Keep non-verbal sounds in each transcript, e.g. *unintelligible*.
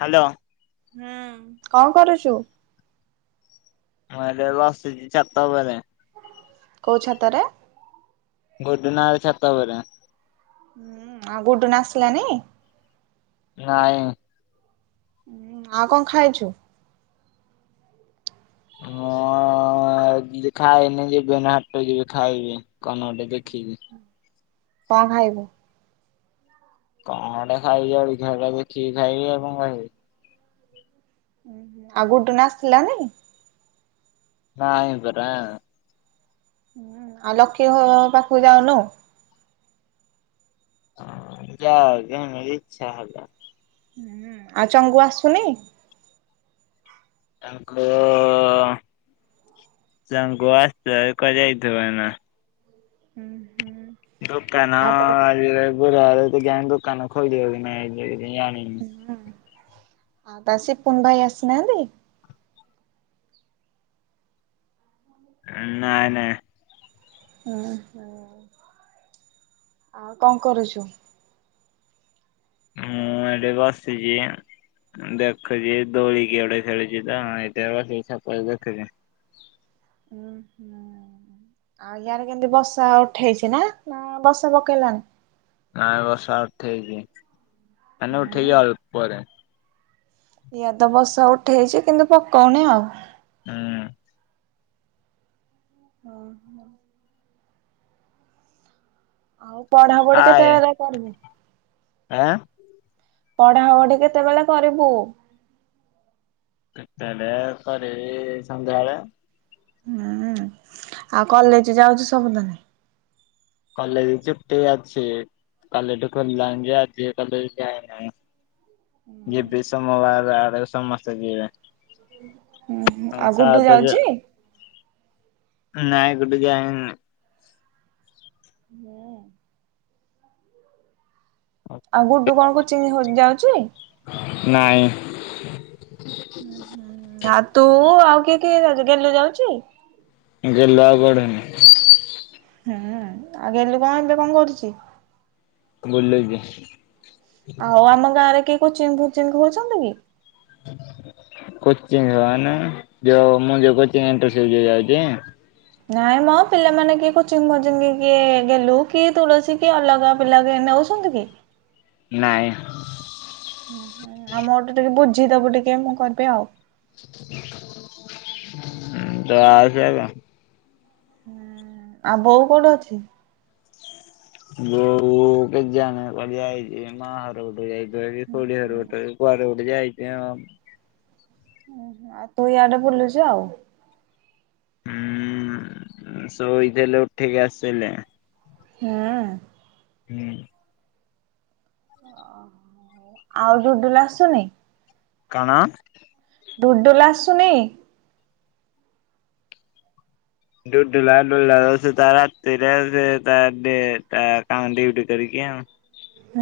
Hello. ହୁଁ କଣ କରୁଚୁ? ମୁଁ ଏଇନେ ବସିଛି ଛାତ ଉପରେ। କେଉଁ ଛାତରେ? *unintelligible* ଭାଇ ଛାତ ଉପରେ। ହୁଁ ଆଉ ଗୋଡୁନ ଆସିଲାନି? ନାଇଁ। ଆଉ କଣ ଖାଇଚୁ? ହଁ କିଛି ଖାଇନି ଯିବି ଏଇନା ହାଟକୁ ଯିବି ଖାଇବି କଣ ଗୋଟେ ଦେଖିକି। କଣ ଖାଇବୁ? କଣ ଗୋଟେ ଖାଇବି ଆଉ ମିଠା ଫିଠା ଦେଖିକି ଖାଇବି ଆଉ କଣ ଖାଇବି। ଉଁ ଆଉ ଗୋଟେ ନା ଆସିଥିଲାାନାଇ *unintelligible* ନାଇଁ ପରା। ଆଉ ଲକି ଘର ପାଖକୁ ଯାଉନୁ? ଯାଅ ଜଣ *unintelligible* ଇ୍ଛା ହେଲା। ଆଉ ଚଙ୍ଗୁ ଆସୁନି? ଚଙ୍ଗୁ ଚଙ୍ଗୁ ଆଶିଥିବ ଯଦି କୁଆଡେ ଯାଇଥିବ। ହୁଁ ହୁଁ *inaudible* ଦୁକାନ ଆଜି ଗୁରୁ ବାର କିଆଁ ଦୁକାନ ଖୋଲିବ କି ନାଇଁ ଜାଣିନି। ତା ସିପୁନ୍ ଭାଇ ଆସିନାହାନ୍ତି? ନାଇଁ ନାଇଁ। ହୁଁ ଆଉ କଣ କରୁଚୁ? ମୁଁ ଏଠେ ବସିଛି। ଦେଖୁଛି ଦୋଳିି କିଏ ଗୋଟେ ଖେଳୁଛି ତ ଏଇଠି ବସିକି ଚ୍ଛାତରେ ଦେଖୁଛି। ହୁଁ ହୁଁ *inaudible* ଆଉ ୟାରେ କେମିତି ବସା ଉଠେଇଛି ନା? ନା ବସା ପକେଇଲାଣି। ଆଉ ବର୍ଷା ଉଠେଇଚି ହେଲେ ଉଠେଇକି ଅଳ୍ପ ଇଆଡ଼େ ତ ବର୍ସା ଉଠେଇଛି କିନ୍ତୁ ପକୋଉନି ଆଉ। ହୁଁ। ଓ ହୋ *inaudible* ଆଉ ପଢାପଢି କେତେ କାଏ ଯାଏଁ? ଆଁ *inaudible* ପଢାପଢି କେତେବେଳେ କରିବୁ? ଏଇନେ ସରିକି ସନ୍ଧ୍ୟାଓଳୁ। ହୁଁ ଆଉ କଲେଜ ଯାଉଛି ସବୁଦିନ? କଲେଜ ଚୁଟି ଅଛି। କାଲିଠୁ ଖୋଲିଲାଣୀଜେ ଆଜି ଯାଏ କଲେଜ ଯାଇନୁ। ଯିବି ସୋମବାରେ ଆଡେ ସମସ୍ତେ ଯିବେ। ହୁଁ ହୁଁ ହଁ ଆଉ ଗୁଡୁ ସାତ ଯାଉଛି ହଜାର। ନାଇଁ ଗୁଡୁ ଯାଇନି। ହୁଁ *inaudible* ଆ ଗୁଡୁ କଣ କୋଚିଂ ହୋ ଯାଉଚି? ନାଇଁ। ଆ ତୁ ଆଉ କିଏ କିଏ ଯାଉଛ ଗେଲୁ ଯାଉଚି? ଗେଲୁ ଆଉ ଗଡୁନି। ଆଉ ଗେଲୁ କଣ ଏବେ କଣ କରୁଚି? ବୁଲିଲଛି *unintelligible* ଆଉ ଆମ ଗାଁ ରେ କିଏ କୋଚିଙ୍ଗ ଫୋଚିଂ ହୋଉଚନ୍ତି? ହ ଯ ମୁଁ ଯାଉଛି *unintelligible* ନାଇଁ ମ ପିଲାମାନେ କିଏ କୋଚିଙ୍ଗ ଫୋଚିଂ କିଏ ଗେଲୁ କି ତୁଳସି କି ଅଲଗା ପିଲା କିଏ ନୋଉ ଆସନ୍ତୁ କି *inaudible* ନାଇଁ। ଆମ ଟା ଟିକେ ବୁଝିଦବୁ ଟିକେ ମୁଁ କରିବି। ତୁ ଆସେ। ହୁଁ ଆଉ ବୋଉ କୋଉଠି ଅଛି? ବୋଉ କେତେ ଜଣେ କଳିଆ ହେଇଛି ମା ଘର ଗୋଟକୁ ଯାଇଥିବ କି ଖଉଡି ଘର ଗୋଟରେ *unintelligible* କୁଆଡେ ଗୋଟେ ଯାଇଚି ଆଉ। ଓ ଆଉ ତୁ ଇଆଡେ ବୁଲୁଚୁ ଆଉ। ହୁଁ ଶୋଇଥିଲି ଉଠିକି ଆସିଲି। ହୁଁ। ହୁଁ। ଆଉ ଡୁଡୁଲୁ ଆସୁନି? କଣ? ଡୁଡୁଲୁ ଆସୁନି? ଡୁଡୁଲୁ ଆ ସେ ତା ରାତିରେ ସେ ତା କାମ ଡିଉଟି କରିକି ଆଉ।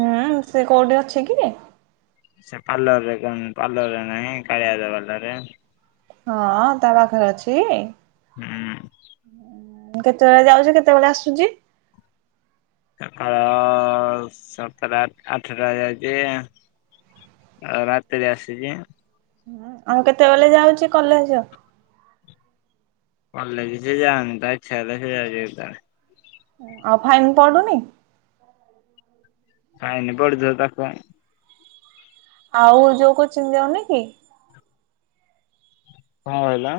ହୁଁ ସେ କୋଉଠି ଅଛି କି? ସେ ପାର୍ଲର ରେ କାଁ ପାର୍ଲର ରେ ନାହିଁ କାଳିଆ ଦା ପାର୍ଲରେ। ହଁ ତା ପାଖରେ ଅଛି। ହୁଁ। ହୁଁ କେତେବେଳେ ଯାଉଚି କେତେବେଳେ ଆସୁଚି ସକାଳ ସତଟା ଆଠଟା ଯାଉଚି ଆଉ ରାତିରେ ଆସିଚି। ଆଉ କେତେବେଳେ ଯାଉଚି କଲେଜ? କଲେଜ ସେ ଯାଉନି ତା ଇଚ୍ଛା ହେଲେ ସେ ଯାଉଚି କେତେବେଳେ। ଆଉ ଫାଇନ୍ ପଡୁନି? ଫାଇନ୍ ପଡୁଥିବ ତାକୁ। ଆଉ ଯୋଉ କୋଚିଂ ଯାଉନି କି? କଁ ହେଲା?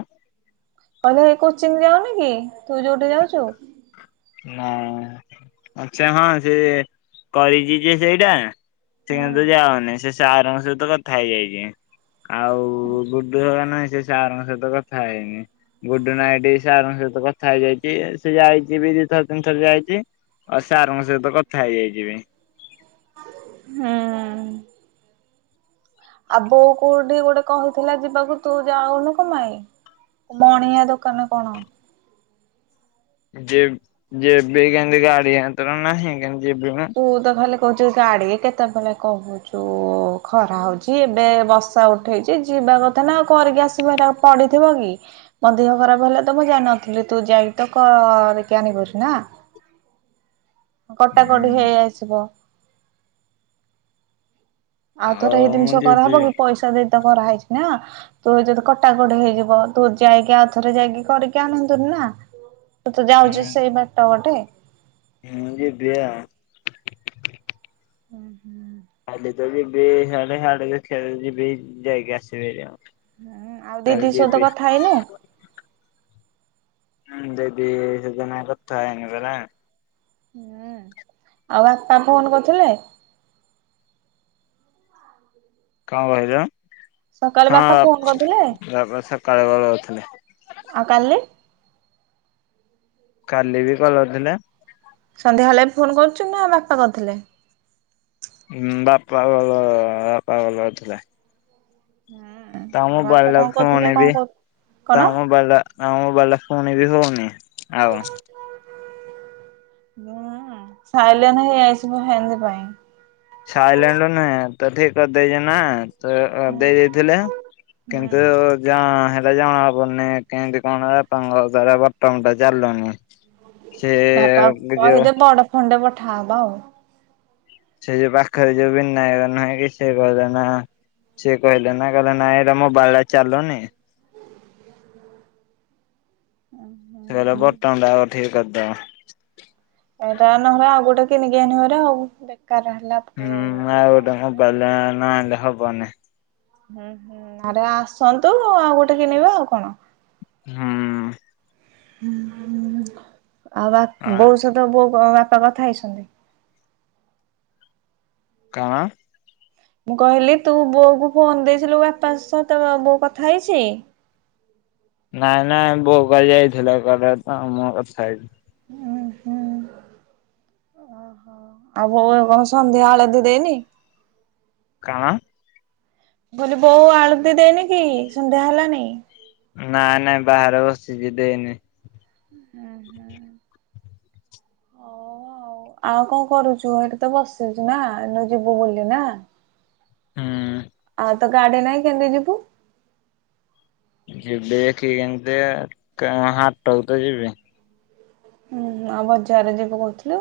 କହିଲି ହେ କୋଚିଂ ଯାଉନି କି ତୁ ଯୋଉଠି ଯାଉଚୁ? ନା ଆଛା ହଁ ସେ କରିଚି ଯେ ସେଇଟା ସେ ହୁଁ କିନ୍ତୁ ଯାଉନି ସେ ସାରଙ୍କ ସହିତ କଥା ହେଇଯାଇଚି। ଆଉ ଗୁଡ଼ୁ ହେକା ନାଇଁ ସେ ସାରଙ୍କ ସହ କଥା ହେଇନି। ଗୁଡ ନାଇଟ୍ ସାର ଙ୍କ ସହିତ କଥା ହେଇଯାଇଚି ସେ ଯାଇଚି ବି ଥର ତିନିଥର ଯାଇଚି ଆଉ ସାର୍ ଙ୍କ ସହିତ କଥା ହେଇଯାଇଚି ବି। ହୁଁ। ଆ ବୋଉ କୋଉଠି ଗୋଟେ କହିଥିଲା ଯିବାକୁ ତୁ ଯାଉନୁ କମ୍ପାଇ? ମଣିଆ ଦୋକାନ କଣ। ଯେ ଯିବି କେନ୍ତି ଗାଡ଼ି ହାତର ନାହିଁ କେନ୍ତି ଯିବି ମ। ତୁ ତ ଖାଲି କହୁଚୁ ଗାଡି କେତେବେଳେ କହୁନି ଯଉ ଖରା ହଉଚି ଏବେ ବର୍ଷା ଉଠେଇଚି ଯିବା କଥା ନା କରିକି ଆସିବୁ ହେରା ଆଉ। ପଡ଼ିିଥିବ କି? ମୋ ଦେହ ଖରାପ ହେଲା ତ ମୁଁ ଜାନଥିଲି ତୁ ଯାଇକି ତ କରିକି ଆଣିିବାରୁ ନା। କଟାକଟି ହେଇ ଆସିବ। ଆଉ ଥର ଏଇ ମୁଁ ଜିନିଷ ଯିବି କରାହବ କି ପଇସା ଦେଇ ତ କରାହେଇଚି ନା। ତୁ ଯଦି କଟାକଟି ହେଇଯିବ ତୁ ଯାଇକି ଆଉଥରେ ଯାଇକି କରିକି ଆଣନ୍ତୁନି ନା। ତ ତୁ ଯାଉଚୁ ସେଇ ବାଟ ପଟେ। ହଁ ଯିବି ଆଉ। ହୁଁ ହୁଁ। ହେଇ ଯୋଉ ଯିବି ହିଆଡେ ହିଆଡେ ଦେଖିଆ ଯୋଉ ଯିବି ଯାଇକି ଆସିବି ହାରି ଆଉ। ହୁଁ ଆଉ ଦି କାଲି ଦି ସହିତ ଯିବି କଥା ହେଇନୁ? ହୁଁ ଦିଦି ସେଦିନ କଥା ହେଇନି ପରା। ହୁଁ, ଆଉ ବାପା ଫୋନ କରୁଥିଲେ? କଣ କହିଲ? ସକାଳେ ବାପା ଫୋନ ହଁ, କରିଥିଲେ *unintelligible* ସକାଳ ବେଳେ ଉଠିଲି। ଆଉ କାଳେ କାଲି ବି କଲ୍ କରିଥିଲା? ସନ୍ଧ୍ୟା ହେଲେ ବି ଫୋନ କରୁଛୁ ନା ବାପା କରିଥିଲେ? ହୁଁ, ବାପା ଭଲ ବାପା ଭଲ ହଉଥିଲା। ହୁଁ। ତା ଆଉ ବାପା ମୋବାଇଲ୍ ଟାକୁ କଣ କରୁଥିଲେ ନେବି? କରୁ କଣ? ତା ମୋବାଇଲ୍ ଟା ଆ ମୋବାଇଲ୍ ଟା ପୁଣି ବି ଦଉନି ଆଉ ହଁ, ସାଇଲେଣ୍ଟ ହେଇଯାଇଛି ମୁଁ ଜାଣିନି କାଇଁ। ସାଇଲେଣ୍ଟ ନୁହେଁ ତ ଠିକ୍ କରିଦେଇଛ ନା ତ ହୁଁ ଦେଇ ଦେଇଥିଲେ ହୁଁ କିନ୍ତୁ ଯା ହେଲେ ଜଣା ପଡ଼ୁନି କେମିତି କଣ ବାପାଙ୍କ ଦ୍ଵାରା ତମେ ତ ଜାଣିଲଣି ବାପା କହିଦେ ବଡ ଫୋନ୍ ଟେ ପଠାହବ ଆଉ। ସେ ଯୋଉ ପାଖରେ ଯୋଉ ବିନାୟକ ନୁହେଁ କି ସେ କହଦେ ନା ସିଏ କହିଲେ ନା କହିଲେ ନା ଏଇଟା ମୋ ବାଲାଇଟ୍ ଟା ଚାଲୁନି ଓହୋ। *unintelligible* ବଟମ ଟା ଠିକ୍ କରିଦବ। ଏଇଟା ନହେଲେ ଆଉ ଗୋଟେ କିଣିକି ଆଣିବି ହାରି ଆଉ ବେକାର ହେଲା। ପୁଅ ହୁଁ, ଆଉ ଇଏଟା ଗୋଟେ ନା କି? ମୋବାଇଲ ନ ଆଣିଲେ ହବନି। ହୁଁ, ହୁଁ ଆରେ ଆସନ୍ତୁ ଆଉ ଗୋଟେ କିଣିବା ଆଉ କଣ। ହୁଁ। ହଁ ଆଉ ବା ବୋଉ ସହିତ ବୋଉ ବାପା କଥା ହେଇଛନ୍ତି? କଣ? ମୁଁ କହିଲି ତୁ ବୋଉ କୁ ଫୋନ ଦେଇଥିଲୁ ବାପା ସହ କେ ବୋଉ କଥା ହେଇଛି? ନାଇଁ ନାଇଁ ବୋଉ କାଲି ଯାଇଥିଲା କୁଆଡ଼େ ତ ମୋ କଥା ହେଇଛିି। ହୁଁ, ହୁଁ। ଓ ଆଉ ବୋଉ ଆଉ କଣ ସନ୍ଧ୍ୟା ଆଳତୀ ଦେଇନି? କଣ? ମୁଁ କହିଲି ବୋଉ ଆଳତୀ ଦେଇନି କି ସନ୍ଧ୍ୟା ହେଲାନି? ନାଇଁ, ନାଇଁ ବାହାରେ ବସିଛି ଦେଇନି। ହୁଁ, ହୁଁ। ହଉ ଆଉ ଆଉ କଣ କରୁଛୁ ଏଠି ତ ବସିଛୁ ନା ଏଇନୁ ଯିବୁ ବୋଲି ନା। ହୁଁ। ଆଉ ତ ଗାଡ଼ି ନାଇଁ କେମିତି ଯିବୁ? ଯିବି ଦେଖିକି କେମିତି କା ହାଟକୁ ତ ଯିବି। ହୁଁ, ଆଉ ବଜାରରେ ଯିବୁ କହୁଥିଲୁ।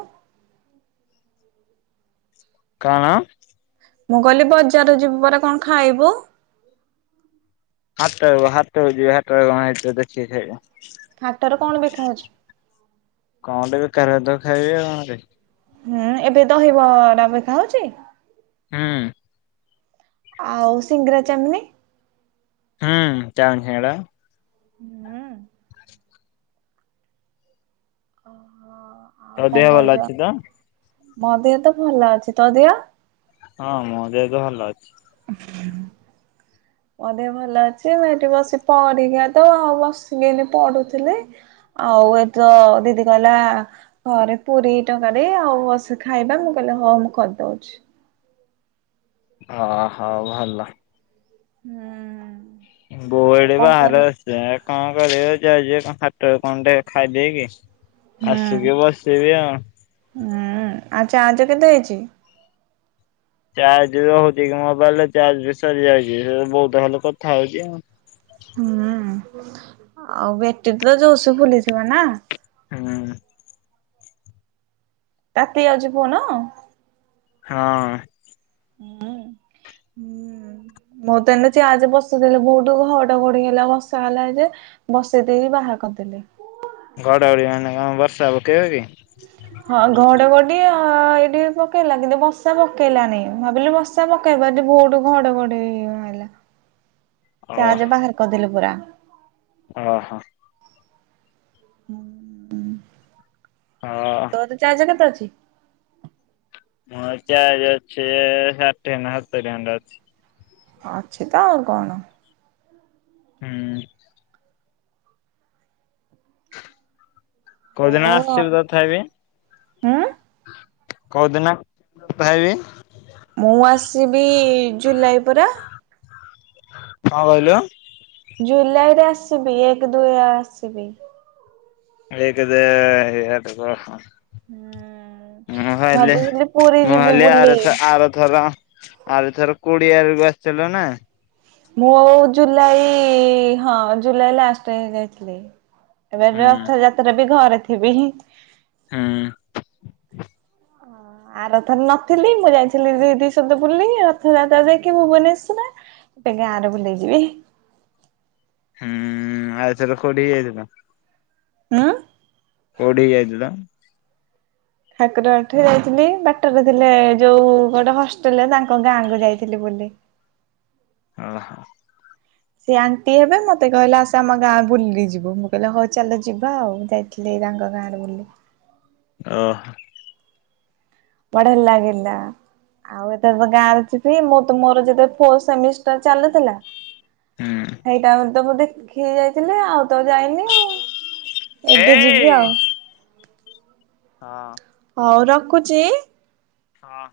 କଣ? ମୁଁ କହିଲି ବଜାର ଯିବୁ ପରା କଣ ଖାଇବୁ? ହାଟ *unintelligible* କଣ ହେଇଥିବ ଦେଖିକି ଖାଇବି। ହାଟରେ କଣ ବିକା ହଉଛି? କଣ ଟେ ବିକା ଯାଉଥିବ ଖାଇବି ଆଉ କଣରେ। ହୁଁ, ଏବେ ଦହିବରା ବିକା ହଉଛି? ହୁଁ। ଆଉ ସିଙ୍ଗଡ଼ା, ଚାଉମିନ୍? ହୁଁ ଚାଛଡା ହୁଁ। ଓହୋ ଆଉ ତୋ କଣ ଦେହ ଭଲ କରୁଚ ଅଛି ତ? ମୋ ଦିଅ ତ ଭଲ ଅଛି ତୋ ଦିଅ? ହଁ ମୋ ଦେହ ଭଲ ଅଛି। ଆ *inaudible* ମୋଦେହ ଭଲ ଅଛି ମୁଁ ଏଇଠି ବସି ପରିୟ୍ଯା ତ ଆଉ ବସିକିନି ପଢୁଥିଲି। ଆଉ ଏ ତ ଦିଦି କହିଲା ଘରେ ପୁରୀ ଟଙ୍କାରି ଆଉ ବସ ଖାଇବା ମୁଁ କହିଲେ ହଁ ମୁଁ କରିଦଉଛି। ହ ହୋ ଭଲ। ହୁଁ। ଆଉ ଗୋଡି କଣ କରୁ ବାହାରେ ଆ *unintelligible* ସ କଣ କରିବ ଯା ହାଟ କଣ ଟିକେ ଖାଇଦେଇକି ହୁଁ ଆସିକି ବସିବି ଆଉ। ହୁଁ ଆଚ୍ଛା ଚାଜ୍ କେତେ ହେଇଚି? ଚାର୍ଜ ବି ହଉଚି କି ମୋବାଇଲରେ ଚାର୍ଜ ବି ସରିଯାଇଚି ସେ ବହୁତ ଭଲ କଥା ହଉଚି ଆଉ। ହୁଁ ଆଉ ବେଟି ତ ଜୋ *unintelligible* ସ ଫୁଲିଥିବ ନା ହୁଁ। ତାତି ଯାଉଚି ଫୋନ? ହଁ। ହୁଁ ହୁଁ। ମୋରତ ଏଇନା ଚାଜ୍ ବସିଦେଲେ ବହୁତ ଘଟ ଘଡିଲା ବର୍ଷା ହେଲା ଯେ। ବସେଇ ଦେଇକି ବାହାର କରିଦେଲେ। ଘଡଘଡି ମାନେ କଣ ବର୍ଷା ପକେଇବ କି? ହଁ ଘଡି ଘଡି ଏଇଠି ପକେଇଲା କିନ୍ତୁ ବସା ପକେଇଲା ନହି ଭାବିଲୁ ବ ର୍ଷା ପକେଇବା ଏଟି ବହୁତ ଘଡଘଡି ମାରିଲା ତାଜ୍ ବାହାର କରିଦେଲୁ ପୁରା। ଓ ହୋ। ହୁଁ ହୁଁ। ହଁ। ତ ତେ ଚଜ୍ କେତେ ଅଛି? ମୋ ଚାର୍ଜ ଅଛି ଷାଠିଏ ନା ସତୁରି ଖଣ୍ଡେ ଅଛି। ଅଛି ତ ଆଉ କଣ। ହୁଁ କଉଦିନ ହଉ ଆସିବ ଆଉ ତ? ତଥାପି ହୁଁ କଉଦିନ ଆସିବ ତଥାପି? ମୁଁ ଆସିବି ଜୁଲାଇ ପରା। କଣ କହିଲ? ଜୁଲାଇରେ ଆସିବି ଏକ ଦୁଇ ରେ ଆସିବି। ହଇକଦ *unintelligible* ହୁଁ। ମୁଁ କହିଲି ଭାବୁଥିଲି ପୁରୀ ମୁଁ ଯିବି କହିଲି ବୁଲି। ଆର ଥର ଆର ଥର ଆଉ ଥର କୋଡିଏ ବେଳକୁ ଆସିଥିଲ ନା। ମୁଁ ଆଉ ଜୁଲାଇ ହଁ ଜୁଲାଇ ଲାଷ୍ଟ ବେଳେ ଯାଇଥିଲି। ଏବେ ହୁଁ ରଥଯାତ୍ରା ବି ଘରେ ଥିବି। ହୁଁ ହଁ ଆରଥର ନଥିଲି ମୁଁ ଯାଇଥିଲି ଦିଦି ସହିତ ବୁଲି ରଥଯାତ୍ରା ଯାଇକି ଭୁବନେଶ୍ଵର। ଗୋଟେ ଗାଁରେ ବୁଲିଯିବି। ହୁଁ ଆଉଥର କୋଉଠି କି ଯାଇଥିଲ। ଆଁ। କୋଉଠି କି ଯାଇଥିଲ? ଠାକୁରଙ୍କ ଠି ଯାଇଥିଲି ବାଟରେ ଥିଲେ ଯୋଉ ଗୋଟେ ହଷ୍ଟେଲ ତାଙ୍କ ଗାଁକୁ ଯାଇଥିଲି ବୁଲି। ଅ ହ। ସେ ଆଣ୍ଟି ହେବେ ମତେ କହିଲେ ଆସ ଆମ ଗାଁ ବୁଲି ଯିବ ମୁଁ କହିଲି ହଉ ଚାଲ ଯିବା ଆଉ ଯାଇଥିଲି। ସେଇ ତାଙ୍କ ଗାଁରେ ବୁଲିଲି। ଓହ। ବଢିଆ ଲାଗିଲା। ଆଉ ହେତୋବେଳେ ତ ଗାଁରେ ଥିଲି ମୋର ତ ମୋର ଯେତେବେଳେ ଫୋର୍ଥ ସେମିଷ୍ଟାର ଚାଲୁଥିଲା ହୁଁ ସେଇଟା ତ ବୋଧେ ଖି ଯାଇଥିଲେି ଆଉ ତ ଯାଇନି ଆଉ। ଏବେ ଯିବି ଏଇ ଆଉ। ହଁ। ହଉ ରଖୁଛି। ହଁ।